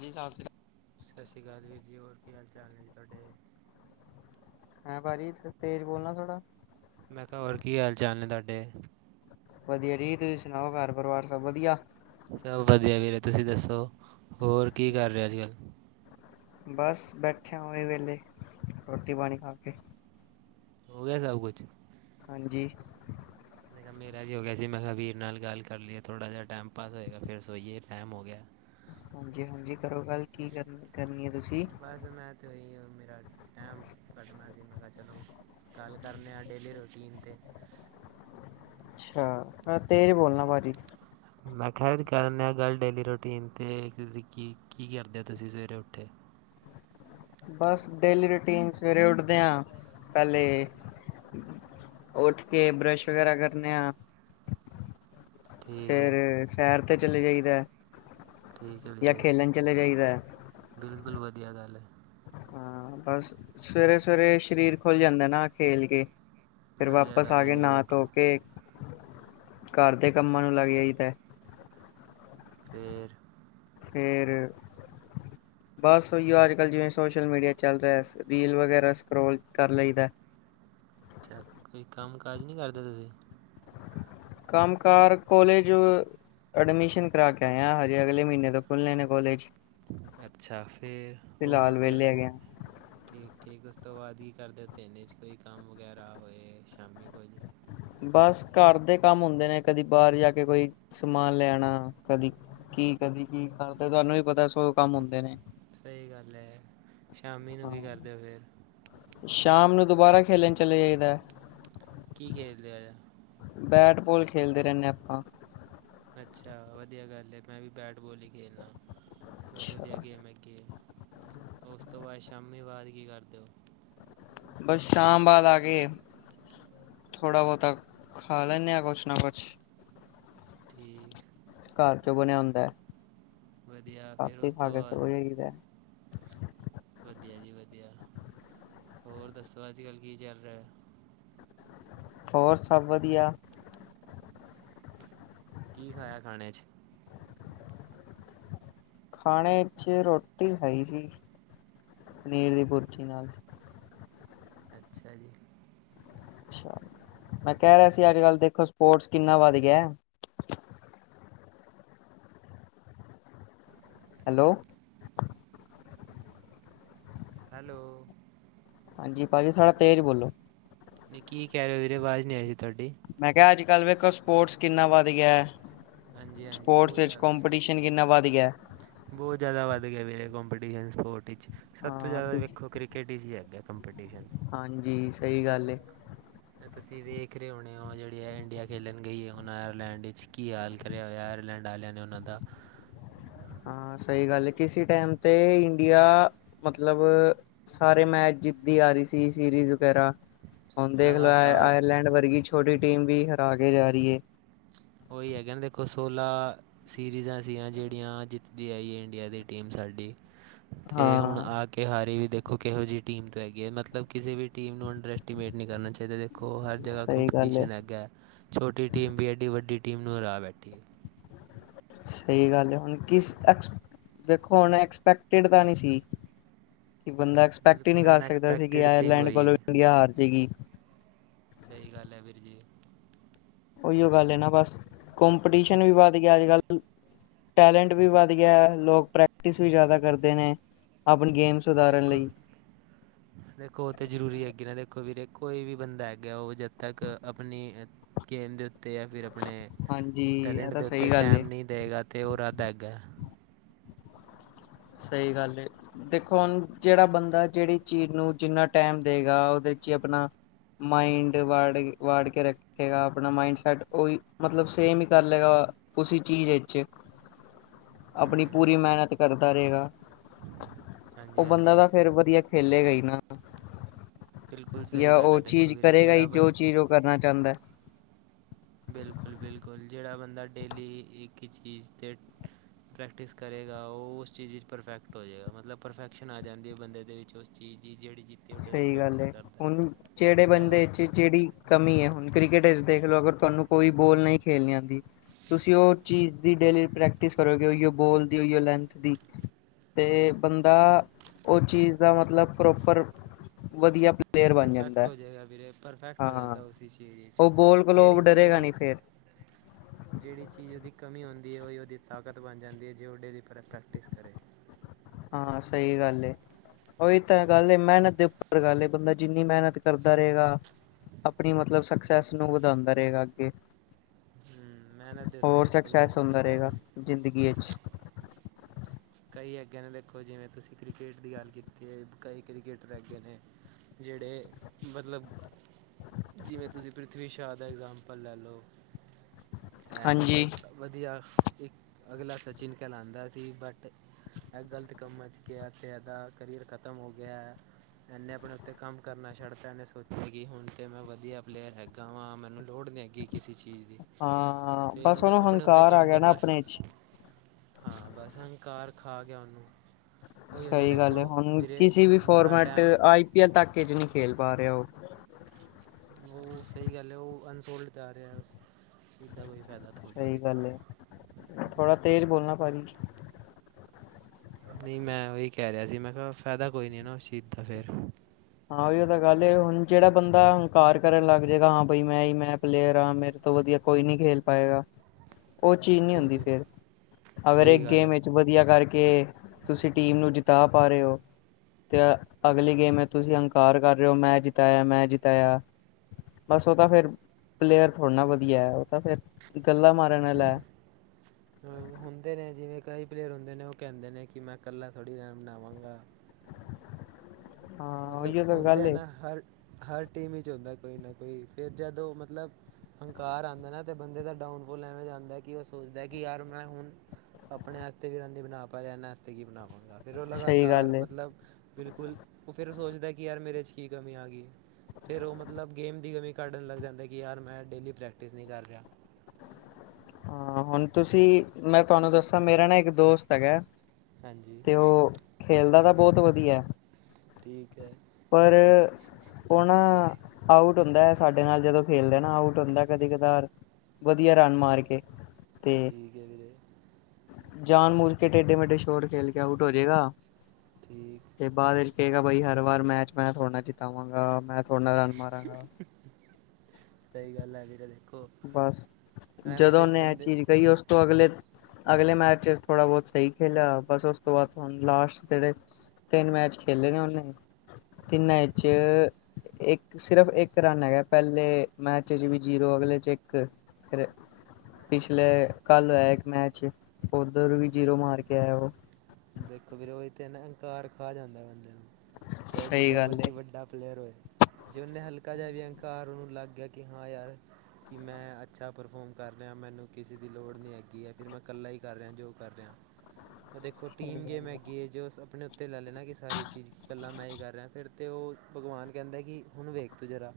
ਵੀ ਸਸ ਸ੍ਰੀ ਕਾਲ ਸਸ ਸ਼੍ਰੀ ਕਾਲ ਵੀਰ ਜੀ ਹੋਰ ਕੀ ਹਾਲ- ਚਾਲ ਨੇ ਜੀ ਤੁਹਾਡੇ? ਹੈਂ ਭਾਜੀ, ਥੋੜਾ ਤੇਜ ਬੋਲਣਾ ਥੋੜਾ। ਮੈਂ ਕਿਹਾ ਹੋਰ ਕੀ ਹਾਲ -ਚਾਲ ਨੇ ਤੁਹਾਡੇ? ਵਧੀਆ ਜੀ ਤੁਸੀਂ ਸੁਣਾਓ ਘਰ ਪਰਿਵਾਰ ਸਭ ਵਧੀਆ? ਸਭ ਵਧੀਆ ਵੀਰੇ, ਤੁਸੀ ਦਸੋ ਹੋਰ ਕੀ ਕਰ ਰਹੇ ਅੱਜ-ਕੱਲ੍ਹ? ਬਸ ਬੈਠਿਆ ਉਹੀ ਵੇਲੇ ਰੋਟੀ ਪਾਣੀ ਖਾ ਕੇ। ਹੋ ਗਿਆ ਸਭ ਕੁਛ। ਹਾਂਜੀ ਦੇੇਖ ਮੇਰਾ ਵੀ ਹੋ ਗਿਆ ਸੀ, ਮੈਂ ਕਿਹਾ ਵੀਰ ਨਾਲ ਗੱਲ ਕਰ ਲਈਏ ਥੋੜ੍ਹਾ ਜਿਹਾ ਟਾਈਮ ਪਾਸ ਹੋਏਗਾ ਫਿਰ ਸੋਈਏ ਟਾਈਮ ਹੋ ਗਿਆ ਐ। ਹਾਂਜੀ ਹਾਂਜੀ, ਕਰੋ ਗੱਲ ਕੀ ਕਰਨ-ਕਰਨੀ ਐ ਤੁਸੀਂ। ਬਸ ਮੈਂ ਤੇ ਇਹੀ ਮੇਰਾ ਟਾਈਮ ਕੱਟਣਾ ਸੀ ਮੈਂ ਕਿਹਾ ਚਲੋ ਗੱਲ ਕਰਨੇ ਹਾਂ ਡੇਲੀ ਰੂਟੀਨ 'ਤੇ ਅੱਛਾ, ਹਾ ਤੇਜ ਬੋਲਣਾ ਵਾਰੀ ਚ ਮੈਂ ਖਿਆ ਕਰ ਨਿਆ ਗੱਲ ਡੇਲੀ ਰੂਟੀਨ 'ਤੇ ਤੁਸੀਂ ਕੀ- ਕੀ ਕਰਦੇ ਹੋ ਤੁਸੀਂ ਸਵੇਰੇ ਉੱਠੇ ਬਸ ਡੇਲੀ ਰੂਟੀਨ ਸਵੇਰੇ ਉੱਠਦੇ ਆ ਪਹਿਲੇ ਉੱਠ ਕੇ ਬਰਸ਼ ਵਗੈਰਾ ਕਰਨੇ ਆ। [inaudible] ਹੈ ਫੇਰ ਸ਼ਹਿਰ ਤੇ ਚਲੇ ਜਾਈਦਾ ਐ। ਠੀਕ ਐ ਵੀਰੇ, ਬਿਲਕੁਲ ਵਧੀਆ ਗੱਲ ਐ। ਹਾਂ ਬਸ ਸਵੇਰੇ-ਸਵੇਰੇ ਸਰੀਰ ਖੁੱਲ ਜਾਂਦਾ ਨਾ ਖੇਲ ਕੇ। ਫੇਰ ਵਧੀਆ ਵਾਪਸ ਆ ਗੱਲ ਹੈ ਕੇ, ਵੀਰੇ ਦੇਖੋ ਨਾ-ਧੋ ਕੇ, ਘਰ ਦੇ ਕੰਮਾਂ ਨੂੰ ਲੱਗ ਜਾਈ ਦਾ। ਫੇਰ ਫੇਰ ਬਸ ੳਈਓ ਅੱਜ-ਕੱਲ ਜਿਵੇਂ ਸੋਸ਼ਲ ਮੀਡੀਆ ਚੱਲ ਰੇਆ, ਰੀਲ ਵਗੈਰਾ ਸਕਰੋਲ ਕਰ ਲਈਦਾ। ਅੱਛਾ, ਕੋਈ ਕੰਮ-ਕਾਜ ਨਈ ਕਰਦੇ ਤੁਸੀ? ਕੰਮ ਕਾਰ ਕੋਲੇਜ ਅਡਮਿਸ਼ਨ ਕਰਾ ਕੇ ਆਏਆ ਹਜੇ ਅਗਲੇ ਮੀਨੇ ਤੋਂ ਖੁੱਲਣੇ ਨੇ ਕੋਲੇਜ। ਅੱਛਾ ਫੇਰ ਹੋਰ ਫਿਲਹਾਲ ਵਿਹਲੇ ਕੀਰਦੇ? ਹੈਗੇ ਆ। ਠੀਕ ਠੀਕ ੳਸ ਤੋਂ ਬਾਦ ਕੀ ਕਰਦੇ ੳ ਦਿਨ ਚ ਕੋਈ ਕੰਮ ਵਗੈਰਾ ਹੋਏ ਸ਼ਾਮੀ ਕੁਝ ਬਸ ਘਰ ਦੇ ਕੰਮ ਹੁੰਦੇ ਨੇ ਕਦੀ ਬਾਹਰ ਜਾ ਕੇ ਕੋਈ ਸਮਾਨ ਲੈ ਆਨਾ, ਕਦੀ ਕੀ ਕਦੀ ਕੀ ਕਰਦੇ, ਤਾਨੂੰ ਵੀ ਪਤਾ ਸੌ ਕੰਮ ਹੁੰਦੇ ਨੇ ਸਹੀ ਗੱਲ ਐ। ਸ਼ਾਮੀ ਨੂੰ ਕੀ ਹਾਂ। ਕਰਦੇ ੳ ਫੇਰ? ਸ਼ਾਮ ਨੂੰ ਦੁਬਾਰਾ ਖੇਲਣ ਚਲੇ ਜਾਈਦਾ। ਕੀ ਖੇਲਦੇ ਆਯਾ? ਬੈਟਬੋਲ ਖੇਲਦੇ ਰੇਨੇ ਆਂ ਆਪਾਂ। ਅੱਛਾ ਵਧੀਆ ਗੱਲ ਏ, ਮੈਂ ਵੀ ਬੈਟ ਬੋਲ ਈ ਖੇਲਨਾ, ਬੋਤ ਵਧੀਆ ਅੱਛਾ ਗੇਮ ਹੈਗੀ ਏ। ੳਸ ਤੋਂ ਬਾਦ ਸ਼ਾਮੀ ਬਾਦ ਕੀ ਕਰਦੇ ੳ? ਬਸ ਸ਼ਾਮ ਬਾਦ ਆ ਕੇ ਥੋੜਾ ਬੋਤਾ ਖਾ ਲੈਨੇ ਆ ਕੁਛ ਨਾ ਕੁਛ। ਠੀਕ ਘਰ ਜੋ ਬਣੇਆ ਹੁੰਦਾ ਐ। ਵਧੀਆ, ਫੇਰ ੳਸ ਤੋ ਬਾਦ? ਸੋ ਜਾਈਦਾ ਵਧੀਆ ਜੀ ਵਧੀਆ। ਹੋਰ ਦੱਸੋ ਅੱਜ-ਕੱਲ ਕੀ ਚੱਲ ਰੇਆ? ਹੋਰ ਸਭ ਵਧੀਆ। ਕੀ ਖਾਆ ਖਾਣੇ ਚ? ਖਾਣੇ ਚ ਰੋਟੀ ਖਾਈ ਸੀ ਪਨੀਰ ਦੀ ਭੁਰਜੀ ਨਾਲ। ਅੱਛਾ ਜੀ। ਅੱਛਾ। ਮੈਂ ਕੈ ਰੇਆ ਸੀ ਅੱਜ-ਕੱਲ ਦੇਖੋ ਸਪੋਟਸ ਕਿਨਾ ਵੱਧ ਗਿਆ। ਹੈਲੋ ਹੈਲੋ ਹਾਂਜੀ ਭਾੱਜੀ ਥੋੜਾ ਤੇਜ਼ ਬੋਲੋ। ਨਈ ਕੀ ਕੈ ਰਏ ੳ ਵੀਰੇ, ਆਵਾਜ ਨਈ ਆਈ ਸੀ ਤੁਹਾਡੀ। ਮੈਂ ਕੇਆ ਅੱਜ-ਕੱਲ ਵੇਖੋ ਸਪੋਟਸ ਕਿਨਾ ਵੱਧ ਗਿਆ। ਹਾਂਜੀ ਹਾਂਜੀ ਸਪੋਟਸ ਵਿਚ ਕੋੰਪੀਟੀਸ਼ਨ ਕਿਨਾ ਵੱਧ ਗਿਆ। ਬੋਤ ਜਾਦਾ ਵੱਧ ਗੇਆ ਵੀਰੇ ਕੋਂਪੀਟੀਸ਼ਨ ਸਪੋਰਟ ਵਿੱਚ, ਸਭ ਤੋਂ ਹਾਂ ਜਾਦਾ ਵੇਖੋ ਕ੍ਰੀ ਕੇਟ ਇਚ ਹੀ ਹੈਗਾ ਕੰਪੀਡਿਸ਼ਨ। ਹਾਂਜੀ ਸਹੀ ਗੱਲ ਏ। ਏ ਤੁਸੀ ਵੇਖ ਰਏ ਹੋਨੇ ੳ ਜੇੜੀ ਐ ਇੰਡੀਆ ਖੇਲਣ ਗਈ ਏ ਹੁਨ ਆਏਰਲੈਂਡ ਵਿੱਚ, ਕੀ ਹਾਲ ਕਰੇਆ ਹੋਏਆ ਆਏਰਲੈਂਡ ਆਲੇਆ ਨੇ ੳਨਾ ਦਾ। ਹਾਂ ਸਹੀ ਗੱਲ ਏ। ਕਿਸੇ ਟਾਈਮ ਤੇ ਇੰਡੀਆ ਮਤਲਬ ਸਾਰੇ ਮੈਚ ਜਿੱਤਦੀ ਆ ਰਈ ਸੀ ਸੀਰੀਜ਼ ਵਗੈਰਾ ਹੁਣ ਦੇਖ ਲੋ ਆਏਰ ਲਗਾਤਾਰ ਆਏਰਲੈਂਡ ਵਰਗੀ ਛੋਟੀ ਟੀਮ ਵੀ ਹਰਾ ਕੇ ਜਾ ਰਈ ਏ। ੳਈ ਹੈਗਾ ਨਾ ਦੇਖੋ ਸੋਲਾ ਸੀਰੀਜਾਂ ਸੀਆਂ ਜੇੜੀਆਂ ਜਿੱਤਦੀ ਆਈ ਏ ਇੰਡੀਆ ਦੀ ਟੀਮ ਸਾਡੀ ਤੇ ਹੁਣ ਹਾਂ ਆ। ਕਿ ਹਾਰੀ ਵੀ ਦੇਖੋ ਕਿਹੋ ਜੀ ਟੀਮ ਤੋਂ ਹੈਗੀ ਐ, ਮਤਲਬ ਕਿਸੇ ਵੀ ਟੀਮ ਨੂੰ ਅੰਡਰ ਐਸਟੀਮੇਟ ਨੀਂ ਕਰਨਾ ਚਾਹੀਦਾ ਦੇਖੋ। ਦੇਖੋ ਹਰ ਜਗ੍ਹਾ ਸਹੀ ਗੱਲ ਹੈ ਕੰਪੀਟੀਸ਼ਨ ਹੈਗਾ ਐ, ਛੋਟੀ ਟੀਮ ਵੀ ਐਡੀ ਵੱਡੀ ਟੀਮ ਨੂੰ ਹਰਾ ਬੈਠੀ ਐ। ਸਈ ਗੱਲ ਆ ਹੁਣ ਕਿਸ ਐ। ਦੇਖੋ ਹੁਣ ਐਕਸਪੈਕਟਿਡ ਤਾਂ ਨੀਂ ਸੀ। ਕਿ ਬੰਦਾ ਐਕਸਪੈਕਟ ਈ ਨੀਂ ਬਿਲਕੁਲ ਕਰ ਸਕਦਾ ਸੀ ਕਿ ਅਨਐਕਸਪੈਕਟਿਡ ਥਿੰਗ ਆਇਰਲੈਂਡ ਹੋਈ ਕੋਲੋਂ ਏ ਇੰਡੀਆ ਹਾਰ ਜੇਗੀ। ਸਹੀ ਗੱਲ ਐ, ਵੀਰ ਜੀ। ਉਹੀਓ ਗੱਲ ਐ ਨਾ ਬਸ, ਕੌੰਪਟੀਸ਼ਨ ਵੀ ਵੱਧ ਗਿਆ ਅੱਜ-ਕੱਲ੍ਹ। ਟੈਲੈਂਟ ਵੀ ਵੱਧ ਗਿਆ, ਲੋਕ ਪ੍ਰੈਕਟਿਸ ਵੀ ਜ਼ਿਆਦਾ ਕਰਦੇ ਨੇ ਆਪਣੀ ਗੇਮਸ। ਦੇਖੋ। ਦੇਖੋ ਉਹ ਤੇ ਜ਼ਰੂਰੀ ਹੈਗੇ ਨਾ, ਦੇਖੋ ਵੀਰੇ ਕੋਈ ਵੀ ਬੰਦਾ ਹੈਗਾ ਏ, ਉਹ ਜਦ ਤੱਕ ਆਪਣੀ। ਗੇਮ ਦੇ ਉੱਤੇ ਜਾਂ ਫਿਰ ਆਪਣੇ, ਹਾਂਜੀ ਇਹ ਟੈਲੈਂਟ ਤਾਂ ਦੇ ਉੱਤੇ ਸਹੀ ਗੱਲ ਟੈਮ ਏ। ਨਈ। ਦੇਗਾ ਤੇ ਉਹ ਰੱਦ ਹੈਗਾ। ਸਹੀ ਗੱਲ ਏ। ਦੇਖੋ ਹੁਣ, ਜਿਹੜਾ ਬੰਦਾ, ਜਿਹੜੀ ਚੀਜ਼ ਨੂੰ ਜਿੰਨਾ ਟੈਮ ਦੇਏਗਾ ਉਹਦੇ ਚ ਈ ਅਪਣਾ। ਮਾਈਂਡ ਵੜ, ਵਾੜ ਕੇ ਰਕ। ਖੇਗਾ ਆਪਣਾ ਮਾਇੰਡ ਸੈਟ ਓਹੀ, ਮਤਲਬ ਸੇਮ ਈ ਕਰ ਲਏਗਾ ਉਸਸੀ ਚੀਜ਼ ਵਿੱਚ। [unintelligible] ਹੂੰ ਆਪਣੀ ਪੂਰੀ ਮਿਹਨਤ ਕਰਦਾ ਰਏਗਾ, ਹਾਂਜੀ ਉਹ ਬੰਦਾ ਹਾਂਜੀ ਤਾਂ ਫੇਰ ਵਧੀਆ। ਖੇਲੇ ਗਾ ਈ ਨਾ। ਬਿਲਕੁਲ ਸਹੀ ਜਾਂ ਗੱਲ ਉਹ ਹੈ ਦੇਖੋ ਚੀਜ਼ ਵੀਰੇ ਕਰੇਗਾ ਹੀ, ਜਿਹੜਾ ਜੋ ਬੰ ਚੀਜ਼ ਉਹ ਕਰਨਾ ਚਾਹੰਦਾ ਐ। ਬਿਲਕੁਲ-ਬਿਲਕੁਲ, ਜਿਹੜਾ ਬੰਦਾ ਡੇਲੀ ਇੱਕ ਹੀ ਚੀਜ਼ ਤੇ। ਪ੍ਰੈਕਟਿਸ ਕਰੇਗਾ, ਉਹ ਉਸ ਚੀਜ਼ ਵਿੱਚ ਪਰਫੈਕਟ ਹੋ ਜਾਏਗਾ, ਮਤਲਬ ਪਰਫੈਕਸ਼ਨ ਆ ਜਾਂਦੀ ਐ ਬੰਦੇ ਦੇ ਵਿੱਚ ਉਸ ਚੀਜ ਦੀ ਜਿਹੜੀ ਚੀਜ਼। ਸਹੀ ਗੱਲ ਏ, ਹੁਣ ਜਿਹੜੇ ਚਾਹੇ ਬੰਦੇ ਉਹ ਚ ਜਿਹੜੀ ਕਮੀ ਐ ਹੁਣ ਕ੍ਰਿਕਟ ਵਿੱਚ ਦੇਖ ਲਓ ਅਗਰ ਤੁਹਾਨੂੰ ਕੋਈ ਬੋਲ ਨਈ ਖੇਲਣੀ ਆਂਦੀ। ਤੁਸੀਂ ਉਹ ਚੀਜ਼ ਦੀ ਡੇਲੀ ਪ੍ਰੈਕਟਿਸ ਕਰੋਗੇ, ਉਹੀਓ ਬੋਲ ਦੀ, ਉਹੀਓ ਲੈਂਥ ਦੀ। - ਤੇ ਬੰਦਾ ਓ ਚੀਜ਼ ਦਾ ਮਤਲਬ ਪ੍ਰੋਪਰ। ਵਧੀਆ। ਪਲੇਅਰ ਬਣ ਪਰਫੈਕਟ ਜਾਂਦਾ ਹੋ ਜਾਏਗਾ ਵੀਰੇ, ਪਰਫੈਕਟ ਹੋ ਹਾਂ ਜਾਂਦਾ ਉਸੀ ਚੀਜ਼ ਵਿਚ ਉਹ ਬੋਲ ਜਿਹੜੀ ਕੋਲੋਂ ਚੀਜ਼ ਡਰੇਗਾ ਉਹਦੀ। ਨਹੀਂ ਫੇਰ [unintelligible] ਜਿਹੜੀ ਚੀਜ਼ ਉਦੀ ਕਮੀ ਹੁੰਦੀ, ਉਹੀ ਉਹਦੀ ਤਾਕਤ ਬਣ ਜਾਂਦੀ ਐ, ਜੇ ਉਹ ਡੇਲੀ ਪਰਤ ਪ੍ਰੈਕਟਿਸ ਕਰੇ। ਹਾਂ ਸਹੀ ਗੱਲ ਏ। ਉਹੀ ਤਾਂ ਗੱਲ ਏ, ਮਿਹਨਤ ਦੇ ਉੱਪਰ ਗੱਲ ਏ, ਬੰਦਾ ਜਿੰਨੀ ਮਿਹਨਤ ਕਰਦਾ ਰਹੇਗਾ। ਆਪਣੀ ਮਤਲਬ ਸਕਸੈਸ ਨੂੰ ਵਧਾਂਦਾ ਰਹੇਗਾ ਅੱਗੇ। ਹਮ, ਮਿਹਨਤ ਦੇ ਉੱਤੇ ਹੋਰ ਦੇਖੋ ਵੀਰੇ ਸਕਕਸੈਸ ਸਾਰੀ ਹੁੰਦਾ ਰਹੇਗਾ, ਗੱਲ ਜ਼ਿੰਦਗੀ ਵਿਚ। ਕਈ ਅੱਗੇ ਨੇ ਦੇਖੋ ਜਿਵੇਂ ਤੁਸੀਂ ਕ੍ਰਕੇਟ ਦੀ ਗੱਲ ਕੀਤੀ ਐ, ਕਈ ਕ੍ਰਿਕੇਟਰ ਰਹਿਗਏ ਨੇ। ਜਿਹੜੇ, ਮਤਲਬ। ਜਿਵੇਂ ਤੁਸੀਂ ਪ੍ਰਿਥਵੀ ਸ਼ਾਹ ਦਾ ਇਗਜ਼ਾਮਪਲ ਲੈ ਲਓ। ਐ ਹਾਂਜੀ ਮਤਲਬ ਵਧੀਆ, ਇੱਕ ਅਗਲਾ ਸਚਿਨ ਕਹਿਲਾਂਦਾ ਸੀ ਬਟ। ਐ ਗਲਤ ਕੰਮਾਂ 'ਚ ਗਿਆ ਤੇ ਐਹਦਾ ਕਰੀਅਰ ਖਤਮ ਹੋ ਗਿਆ ਐ। ਇਹਨੇ ਆਪਣੇ ਉੱਤੇ ਕੰਮ ਕਰਨਾ ਛੱਡਤਾ ਇਹਨੇ ਸੋਚਿਆ ਕਿ ਹੁਣ ਤੇ ਮੈਂ ਵਧੀਆ ਪਲੇਅਰ ਹੈਗਾ ਵਾਂ ਮੈਨੂੰ ਲੋੜ ਨੀਂ ਹੈਗੀ। ਕਿਸੇ ਚੀਜ਼ ਦੀ ਹਾਂ ਤੇ ਬਸ ਉਹਨੇ ਉਹਨੂੰ ਆਪਣੇ ਉੱਤੇ ਹੰਕਾਰ ਆ ਕੰਮ ਗਿਆ ਨਾ ਕਰਨਾ। ਆਪਣੇ ਚ ਹਾਂ ਬਸ ਹੰਕਾਰ ਖਾ ਗਿਆ ਉਹਨੂੰ। ਉਹੀ ਹੁੰਦਾ ਸਹੀ ਗੱਲ ਐ, ਦੇਖੋ ਹੁਣ ਓ ਵੀਰੇ ਕਿਸੇ ਵੀ ਮਾੜਾ ਫੋਰਮੈਟ ਤੇ, ਟਾਈਮ ਆਈ ਪੀ ਐਲ ਤੱਕ ਚ ਨਹੀਂ ਖੇਲ ਪਾ ਰਿਆ ਉਹ। ਉਹ ਸਹੀ ਗੱਲ ਹੈ ਉਹ ਅਨਸੋਲਡ ਜਾ ਰਿਹਾ ਇਹਦਾਂ ਕੋਈ। ਫਾਇਦਾ ਥੋੜ੍ਹੀ ਸਹੀ ਦੇਖੋ ਗੱਲ ਹੈ ਥੋੜਾ ਤੇਜ਼ ਬੋਲਣਾ ਭਾਜੀ। ਨਹੀਂ ਮੈਂ ਉਹੀ ਕਹਿ ਰਿਹਾ ਸੀ ਮੈਂ ਕਿਹਾ ਫਾਇਦਾ ਕੋਈ ਨਹੀਂ ਨਾ ਉਸ ਚੀਜ ਦਾ ਫੇਰ। ਹਾਂ ਉਹ ਤਾਂ ਗੱਲ ਹੁਣ ਜਿਹੜਾ ਬੰਦਾ ਹੰਕਾਰ ਕਰਨ ਲੱਗ ਜਾਏਗਾ ਹਾਂ ਬਾਈ ਮੈਂ ਹੀ ਮੈਂ ਪਲੇਅਰ ਹਾਂ ਮੇਰੇ ਤੋਂ ਵਧੀਆ। ਕੋਈ ਨਹੀਂ ਖੇਲ ਪਾਏਗਾ। ਉਹ ਚੀਜ਼ ਨਹੀਂ ਹੁੰਦੀ ਬਿਲਕੁਲ ਫਿਰ, ਅਗਰ ਇਹ ਸਹੀ ਗੱਲ ਗੇਮ ਹੈ ਵਿੱਚ ਵਧੀਆ ਕਰਕੇ ਕਿ ਤੁਸੀਂ ਟੀਮ ਨੂੰ ਜਿਤਾ ਪਾ ਰਹੇ ਹੋ, ਤੇ ਅਗਲੀ ਗੇਮ ਹੈ। ਤੁਸੀਂ ਅੰਹਕਾਰ ਕਰ ਰਹੇ ਹੋ, ਮੈਂ ਜਿਤਾਇਆ ਮੈਂ ਜਿਤਾਇਆ। ਬਸ ਉਹ ਤਾਂ ਫੇਰ ਪਲੇਅਰ ਥੋੜ੍ਹਾ ਨਾ ਵਧੀਆ ਹੈ ਉਹ ਤਾਂ ਫੇਰ ਗੱਲਾ ਮਾਰਨ ਵਾਲਾ ਐ ਹੁੰਦੇ ਨੇ ਜਿਵੇਂ ਕਈ ਪਲੇਅਰ ਹੁੰਦੇ ਨੇ ਉਹ ਕਹਿੰਦੇ ਨੇ ਕਿ ਮੈਂ ਇਕੱਲਾ ਥੋੜ੍ਹੀ ਰਣ ਬਨਾਵਾਂਗਾ। ਹਾਂ ਮਤਲਬ ਉਹੀਓ ਤਾਂ ਹੁੰਦੇ ਗੱਲ ਹੈ ਏ ਨਾ, ਹਰ ਹਰ ਟੀਮ ਵਿੱਚ ਹੁੰਦਾ ਕੋਈ ਨਾ ਕੋਈ ਫਿਰ ਜਦੋਂ ਮਤਲਬ ਅਹੰਕਾਰ ਆਉਂਦਾ ਨਾ ਅਤੇ ਬੰਦੇ ਦਾ ਡਾਊਨਫੋਲ ਐਵੇਂ ਆਂਦਾ ਹੈ, ਕਿ ਉਹ ਸੋਚਦਾ ਹੈ ਕਿ ਯਾਰ ਮੈਂ ਹੁਣ ਆਪਣੇ ਵਾਸਤੇ ਵੀ ਰਾਨ ਬਣਾ ਪਾ ਰਿਹਾ, ਇਹਨਾਂ ਵਾਸਤੇ ਕੀ ਬਣਾਵਾਂਗਾ। ਫਿਰ ਉਹ ਸਹੀ ਲਗਾਤਾਰ ਗੱਲ ਏ ਮਤਲਬ ਬਿਲਕੁਲ, ਉਹ ਫਿਰ ਸੋਚਦਾ ਕਿ ਯਾਰ ਮੇਰੇ 'ਚ ਕੀ ਕਮੀ ਆ ਗਈ। ਫਿਰ ਉਹ ਮਤਲਬ ਗੇਮ ਦੀ ਕਮੀ ਕੱਢਣ ਲੱਗ ਜਾਂਦਾ, ਕਿ ਯਾਰ ਮੈਂ ਡੇਲੀ ਪ੍ਰੈਕਟਿਸ ਨਹੀਂ ਕਰ ਰਿਹਾ। ਹਾਂ ਹੁਣ ਤੁਸੀਂ, ਮੈਂ ਤੁਹਾਨੂੰ ਦੱਸਾਂ ਮੇਰਾ ਨਾ ਇੱਕ ਦੋਸਤ ਹੈਗਾ ਹਾਂਜੀ ਤੇ ਉਹ ਖੇਲਦਾ ਤਾਂ ਬਹੁਤ ਵਧੀਆ। ਠੀਕ ਹੈ। ਪਰ-‍- ਹੁਣ ਆਊਟ ਹੁੰਦਾ ਹੈ, ਸਾਡੇ ਨਾਲ ਜਦੋਂ ਖੇਲਦੇ ਨਾ ਆਊਟ ਹੁੰਦਾ ਕਦੇ ਕਦਾਰ। ਵਧੀਆ ਰਨ ਮਾਰ ਕੇ। ਤੇ ਠੀਕ ਹੈ ਵੀਰੇ। ਜਾਨ ਮੂਚ ਕੇ ਟੇਡੇ ਮੇਢੇ ਸ਼ਛੋਰ ਖੇਲ ਕੇ ਆਊਟ ਹੋ ਜੇਗਾ। ਠੀਕ। ਤੇ ਬਾਦ ਵਿੱਚ ਕਹੇਗਾ ਬਈ ਹਰ ਵਾਰ ਮੈਚ ਮੈਂ ਥੋੜੇ ਨਾਲ ਜਿਤਾਵਾਂਗਾ, ਮੈਂ ਥੋੜੇ ਨਾ ਰਨ ਮਾਰਾਂਗਾ। ਸਹੀ ਗੱਲ ਹੈ ਵੀਰੇ ਤੇ। ਬਸ ਜਦੋਂ ਉਹਨੇ ਇਹ ਬੰਦੇ ਚੀਜ਼ ਕਹੀ ਉਸ ਅਗਲੇ ਅਗਲੇ ਮੈਚ ਚ ਥੋੜਾ ਬਹੁਤ ਸਹੀ ਖੇਲਿਆ, ਬਸ ਉਸ ਤੋਂ ਬਾਅਦ ਤੁ ਲਾਸਟ ਜਿਹੜੇ ਤਿੰਨ ਮੈਚ ਖੇਲੇ ਨੇ ਉਹਨੇ, ਤਿੰਨਾ ਇਚ ਇੱਕ ਸਿਰਫ ਇੱਕ ਰਨ ਹੈਗਾ, ਪਹਿਲੇ ਮੈਚ ਚ ਵੀ ਜੀਰੋ ਅਗਲੇ ਚ ਇਕ ਪਿਛਲੇ ਕੱਲ ਹੋਇਆ ਇੱਕ ਮੈਚ ਓਧਰ ਵੀ ਜੀਰੋ ਮਾਰ ਕੇ ਆਇਆ ਉਹ ਦੇਖੋ ਵੀਰੇ, ਉਹੀ ਤੇ ਨਾ ਅਹੰਕਾਰ ਖਾ ਜਾਂਦਾ ਬੰਦੇ ਨੂੰ ਚਾਹੇ ਸਹੀ ਜਿ੍ਡਾ ਗੱਲ ਮਰਜ਼ੀ ਏ ਵੱਡਾ ਪਲੇਅਰ ਹੋਏ ਜਿ ਉਨੇ ਹਲਕਾ ਜਿਹਾ ਵਿ ਅਹੰਕਾਰ ਉਹਨੂੰ ਲੱਗ ਗਿਆ ਕਿ ਹਾਂ ਯਾਰ ਕਿ ਮੈਂ ਅੱਛਾ ਪਰਫੋਰਮ ਕਰ ਰਿਹਾ, ਮੈਨੂੰ ਕਿਸੇ ਦੀ ਲੋੜ ਨਹੀਂ ਹੈਗੀ ਹੈ ਫਿਰ ਮੈਂ ਇਕੱਲਾ ਹੀ ਕਰ ਰਿਹਾ ਜੋ ਕਰ ਰਿਹਾ ਔ ਸਹੀ ਟੀਮ ਗੱਲ ਏ ਹੈਗੀ ਐ, ਜੋ ਆਪਣੇ ਉੱਤੇ ਲੈ ਲੈਣਾ ਕਿ ਸਾਰੀ ਚੀਜ਼ ਇਕੱਲਾ ਮੈਂ ਈ ਕਰ ਰਿਹਾ ਫਿਰ ਤੇ ਉਹ ਭਗਵਾਨ ਕਹਿੰਦਾ ਕਿ ਉਨੂੰ ਵੇਖ ਤੂੰ ਜ਼ਰਾ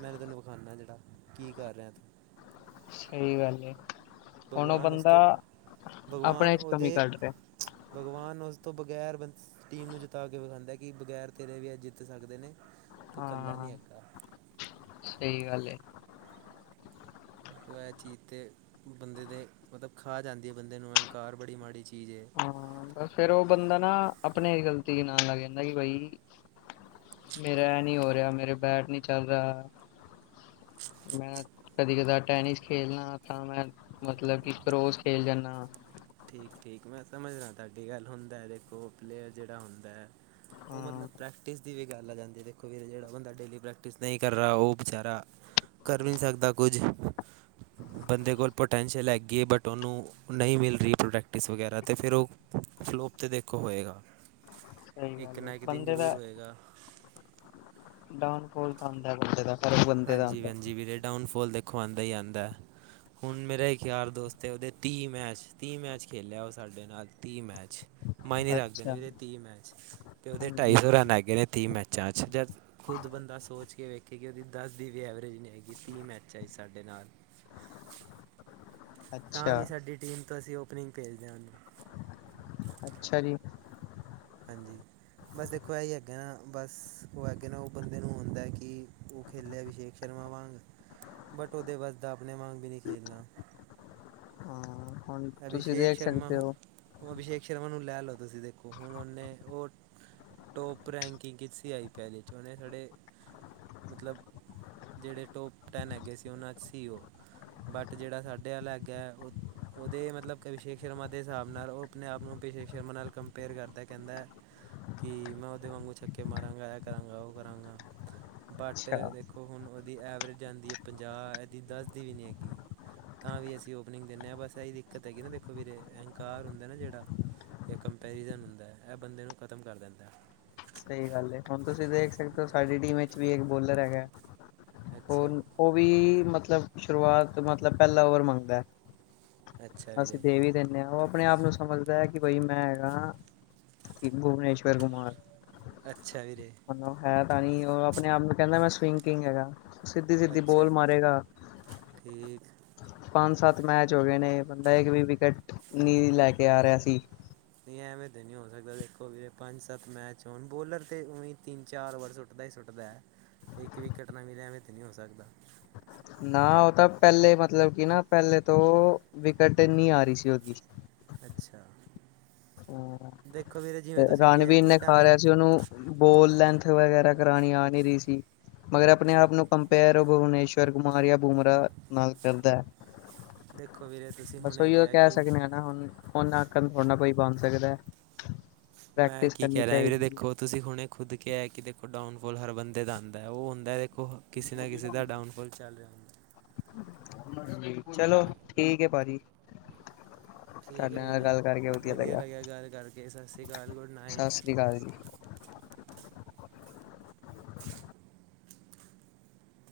ਮੈਂਨ ਤੈਨੂੰ ਵਿਖਾਉਂਦਾ ਜਿਹੜਾ, ਕੀ ਕਰ ਰਿਹਾ ਐ ਤੂ ਸਹੀ ਗੱਲ ਏ, ਹੁਣ ਉਹ ਭਗਵਾਨ ਉਸ ਬੰਦਾ ਤੋਂ ਭਗਵਾਨ ਆਪਣੇ ਚ ਕਮੀ ਉਹਦੇ ਕੱਢ ਰਿਹਾ ਭਗਵਾਨ ਉਸ ਤੋਂ ਬਗੈਰ ਬਸ ਟੀਮ ਨੂੰ ਜਿਤਾ ਕੇ ਵਿਖਾਦਾ, ਕਿ ਬਗੈਰ ਤੇਰੇ ਵੀ ਐ ਜਿੱਤ ਸਕਦੇ ਨੇ ਤੂੰ ਇਕੱਲਾ ਹਾਂ ਨਹੀਂ ਹੈਗਾ ਸਹੀ ਗੱਲ ਏ ਔ ਐ ਚੀਜ਼ ਤੇ ਬੰਦੇ ਦੇ, ਮਤਲਬ ਖਾ ਜਾਂਦੀ ਹੈ ਬੰਦੇ ਨੂੰ ਅਹੰਕਾਰ ਬੜੀ ਮਾੜੀ ਚੀਜ਼ ਹੈ ਹਾਂ, ਫੇਰ ਉਹ ਬੰਦਾ ਨਾ ਆਪਣੇ ਗ਼ਲਤੀ ਨਾਲ ਲੱਗ ਜਾਂਦੈ ਕਿ ਬਾਈ। ਮੇਰਾ ਐ ਨਹੀਂ ਹੋ ਰਿਹਾ ਮੇਰਾ ਬੈਟ ਨੀ ਚੱਲ ਰਿਹਾ। ਮੈਂ ਕਦੀ ਕਦਾਰ ਟੈਨਿਸ ਖੇਲਣਾ ਤਾਂ ਮੈਂ। ਮਤਲਬ ਕਿ ਰੋਜ਼ ਖੇਲ ਜਾਂਨਾ। ਠੀਕ -ਠੀਕ ਮੈਂ ਸਮਝਦਾ ਤੁਹਾਡੀ ਗੱਲ ਹੁੰਦਾ ਦੇਖੋ ਪਲੇਅਰ ਜਿਹੜਾ ਹੁੰਦੈ। ਉਹ ਹਾਂ ਮਤਲਬ ਪ੍ਰੈਕਟਿਸ। ਦੀ ਵੀ ਗੱਲ ਆ ਜਾਂਦੀ ਦੇਖੋ ਵੀ ਜਿਹੜਾ ਬੰਦਾ ਡੇਲੀ ਪ੍ਰੈਕਟਿਸ ਨਹੀਂ ਕਰਹਾ ਉਹ ਬਚਾਰਾ। ਕਰ ਨੀ ਸਕਦਾ ਕੁਝ। ਬੰਦੇ ਕੋਲ ਪੋਟੈਂਸ਼ੀਅਲ ਹੈਗੀਏ ਬਟ ਉਹਨੂੰ ਨਹੀਂ ਮਿਲ ਰਹੀ। ਪ੍ਰੋੈਕਟਿਸ ਵਗੈਰਾ ਅਤੇ ਫਿਰ ਉਹ ਫਲੋਪ ਤੇ ਦੇਖੋ ਹੋਏਗਾ। ਸਹੀ ਇੱਕ ਗੱਲ ਹੈ ਨਾ ਇੱਕ ਦਿਨ ਬੰਦੇ ਜ਼ਰੂਰ ਦਾ ਹੋਏਗਾ ਡਾਊਨ ਫੋਲ ਤਾਂ ਹਉਂਦਾ ਬੰਦੇ ਦਾ। ਹਰ ਬੰਦੇ ਦਾ ਹਾਂਜੀ ਆਉਂਦਾ ਵੀਰ ਜੀ ਵੀਰੇ ਡਾਊਨ ਫੋਲ ਦੇਖੋ ਆਂਦਾ ਹੀ ਆਂਦਾ। ਹੁਣ ਮੇਰਾ ਇੱਕ ਯਾਰ ਦੋਸਤ ਹੈ ਉਹਦੇ ਤੀਹ ਮੈਚ, ਤੀਹ ਮੈਚ ਖੇਲਿਆ ਉਹ ਸਾਡੇ ਨਾਲ ਤੀਹ ਮੈਚ। ਮਈਨੇ ਹੈ। ਰੱਖਦੇ ਨੇ ਅੱਛਾ ਵੀਰੇ ਉਹਦੇ ਤੀਹ ਮੈਚ ਤੇ ਉਹਦੇ ਢਾਈ ਹਾਂਜੀ ਸੌ ਰਨ ਹੈਗੇਏ ਨੇ ਤੀਹ ਮੈਚਾਂ 'ਚ ਜਦ। ਖੁਦ ਬੰਦਾ ਸੋਚ ਕੇ ਵੇਖੇ ਕਿ ਉਹਦੀ ਦਸ ਦੀ ਵੀ ਐਵਰੇਜ ਨਹੀਂ ਹੈਗੀ ਤੀਹ ਮੈਚਾਂ ਵਿੱਚ ਸਾਡੇ ਨਾਲ। ਤਾਂ ਅੱਛਾ ਵੀ ਸਾਡੀ ਟੀਮ ਤੋਂ ਅਸੀਂ ਉਪਨਿੰਗ ਭੇਜਦੇ ਹਾਂ ਉਹੂੰ। ਅੱਛਾ ਜੀ। ਹਾਂਜੀ, ਬਸ ਦੇਖੋ ਇਹ ਹੀ ਹੈੱਗੇ ਨਾ ਬਸ ਉਹ ਹੈਗੇ ਨਾ ਉਹ ਬੰਦੇ ਨੂੰ ਹੁੰਦੈ ਕਿ। ਉਹ ਖੇਲਿਆ ਅਭਿਸ਼ੇਕ ਸ਼ਰਮਾ ਵਾਂਗ ਬਟ ਉਹਦੇ ਵਸਦਾ ਆਪਣੇ ਵਾਂਗ ਵੀ ਨਹੀਂ ਖੇਲਣਾ। ਹਾਂ ਹੁਣ ਤੁਸੀਂ ਅਭਿਸ਼ੇਕ ਦੇਖ ਸ਼ਰਮਾ ਸਕਦੇ ਹੁ। ਹੋ ਹੁਣ ਅਭਿਸ਼ੇਕ ਸ਼ਰਮਾ ਨੂੰ ਲੈ ਲਓ ਤੁਸੀਂ ਦੇਖੋ। ਹੁਣ ਉਹਨੇ ਉਹ ਟੋਪ ਰੈਂਕਿੰਗ ਕੀਤੀ ਸੀ ਆਈ ਪੀ ਐੱਲ ਹੁਣੇ। ਮਤਲਬ ਜਿਹੜੇ ਟੋਪ ਟੈਨ ਹੈਗੇ ਸੀ ਉਹਨਾਂ 'ਚ ਸੀ ਉਹ। ਬਟ ਜਿਹੜਾ ਸਾਡੇ ਵਾਲ ਹੈਗੈ। ਉਹਦੇ ਮਤਲਬ ਅਭਿਸ਼ੇਕ ਸ਼ਰਮਾ ਦੇ ਹਿਸਾਬ ਨਾਲ ਉਹ ਆਪਣੇ ਆਪ ਨੂੰ ਅਭਿਸ਼ੇਕ ਸ਼ਰਮਾ ਨਾਲ। ਪੇਅਰ ਕਰਦਾ ਕਹਿੰਦੈ। ਕਿ ਮੈਂ ਉਹਦੇ ਵਾਂਗੂ ਛੱਕੇ ਮਾਰਾਂਗਾ ਐ ਕਰਾਂਗਾ ਉਹ ਕਰਾਂਗਾ ਬਟ। ਅੱਛਾ ਹੁਣ ਉਹਦੀ ਐਵਰੇਜ ਜਾਂਦੀ ਹੈ ਪੰਜਾਹ ਇਹਦੀ ਦੱਸ ਦੀ ਵੀ ਨਹੀਂ ਹੈਗੀ। ਤਾਂ ਵੀ ਅਸੀਂ ਓਪਨਿੰਗ ਦਿੰਦੇ ਹਾਂ ਬਸ ਇਹੀ ਦਿੱਕਤ ਹੈਗੀ ਨਾ ਦੇਖੋ ਵੀਰੇ ਅਹੰਕਾਰ ਹੁੰਦਾ ਨਾ ਜਿਹੜਾ। ਇਹ ਕੰਪੈਰੀਜ਼ਨ ਹੁੰਦਾ ਐ ਬੰਦੇ ਨੂੰ ਖ਼ਤਮ ਕਰ ਦਿੰਦੈ। ਸਹੀ ਗੱਲ ਏ ਹੁਣ ਤੁਸੀਂ ਦੇਖ ਸਕਦੇ ਹੋ ਸਾਡੀ ਟੀਮ ਵਿੱਚ ਵੀ ਇੱਕ ਬੋਲਰ ਹੈਗੈ ਅੱਛਾ ਹੋਰ। ਉਹ ਵੀ ਮਤਲਬ ਸ਼ੁਰੂਆਤ ਮਤਲਬ ਪਹਿਲਾ ਓਵਰ ਮੰਗਦੈ। ਅੱਛਾ ਅਸੀਂ ਵੀਰੇ ਦੇ ਵੀ ਦਿੰਦੇ ਹਾਂ ਉਹ ਆਪਣੇ ਆਪ ਨੂੰ। ਸਮਝਦਾ ਹੈ ਕਿ ਬਈ ਮੈਂ ਹੈਗਾ ਭੁਵਨੇਸ਼ਵਰ ਕੁਮਾਰ। ਅੱਛਾ ਵੀਰੇ। ਮਤਲਬ ਹੈ ਤਾਂ ਨੀ ਉਹ ਆਪਣੇ ਆਪ ਨੂੰ ਕਹਿੰਦਾ ਮੈਂ ਸਵਿੰਗ ਕਿੰਗ ਹੈਗਾ ਸਿੱਧੀ -ਸਿੱਧੀ ਅੱਛਾ ਬੋਲ ਮਾਰੇਗਾ। ਠੀਕ। ਪੰਜ ਸੱਤ ਮੈਚ ਹੋ ਗਏ ਨੇ ਬੰਦਾ ਇੱਕ ਵੀ ਵਿਕਟ ਨਹੀਂ ਲੈ ਕੇ ਆ ਰਿਹਾ ਸੀ। ਐਵੇਂ ਤੇ ਨਹੀਂ ਹੋ ਸਕਦਾ ਦੇਖੋ ਵੀ ਪੰਜ ਸੱਤ ਮੈਚ ਹੋਣ ਬੋਲਰ ਤੇ ਉਂ ਤਿੰਨ ਚਾਰ ਓਵਰ ਸੁੱਟ। ਸਿੱਧਾ ਹੀ ਸੁੱਟਦਾ ਹੈ ਇੱਕ ਵੀਕਟ ਨ ਮਿਲਿਆ ਐਵੇਂ ਤਾਂ ਨਹੀਂ ਹੋ ਸਕਦਾ। ਨਾ ਉਹ ਤਾਂ ਪਹਿਲੇ ਮਤਲਬ ਕਿ ਨਾ ਪਹਿਲੇ ਤੋਂ ਵਿਕਟ ਇੰਨੀ ਆ ਰਹੀ ਸੀ ਉਹਦੀ। ਅੱਛਾ। ਦੇਖੋ ਵੀਰੇ ਜਿਵੇਂ ਤੁਸੀਂ ਕਿਹਾ ਰਾਣਵੀਰ ਕਿ ਨੇ ਖਾ ਡਾਊਨ ਰਿਹਾ ਸੀ ਉਹਨੂੰ। ਬੋਲ ਲੈਂਨਥ ਵਗੈਰਾ ਕਰਾਣੀ ਆ ਨਹੀਂ ਰਹੀ ਸੀ ਮਗਰ ਆਪਣੇ ਦੇ ਆਪ ਨੂੰ ਕੰਮ। ਪੇਰੋ ਭੁਵਨੇਸ਼ਰ ਕੁਮਾਰੀ ਆਪ। ਬੂਮਰਾ ਨਾਲ ਕਰਦਾ ਦੇਖੋ ਵੀਰੇ ਤੁਸੀਂ ਬਸ ਹੁਣੇ ਉਹੀਓ ਕਿਹਾ ਕਹਿ ਕਿ ਸਕਦੇ ਹਾਂ ਨਾ ਹੁਣ ਉਹਨਾਂ ਕੰਮਫੜ ਕੋਈ ਬਣ ਸਕਦਾ ਮੈਂ ਪ੍ਰੈਕਟਿਸ ਕੀ ਕਰਨੀ ਕਹਿ ਰਿਹਾ ਵੀਰੇ ਚਾਹੀਦੀ। ਦੇਖੋ ਤੁਸੀਂ ਹੁਣੇ ਖੁਦ ਕਿਹਾ ਹੈ ਕਿ ਦੇਖੋ ਡਾਊਨਫੋਲ ਹਰ ਬੰਦੇ ਦਾ ਆਉਂਦਾ ਹੈ ਉਹ ਹੁੰਦਾ ਦੇਖੋ ਕਿਸੇ ਨਾ ਕਿਸੇ ਦਾ ਡਾਊਨਫੋਲ ਚੱਲ ਰਿਹਾ ਹੁੰਦਾ ਚਲੋ ਠੀਕ ਹੈ ਭਾਜੀ ਹ ਠੀਕ ਤੁਹਾਡੇ ਹੈ ਨਾਲ ਵੀਰੇ ਗੱਲ ਕਰਕੇ ਵਧੀਆ ਲੱਗਿਆ ਗੱਲ ਕਰਕੇ ਸਤਿ ਸ਼੍ਰੀ ਅਕਾਲ ਗੁੱਡ ਸਤਿ ਸ੍ਰੀ ਅਕਾਲ ਜੀ ਨਾਈਟ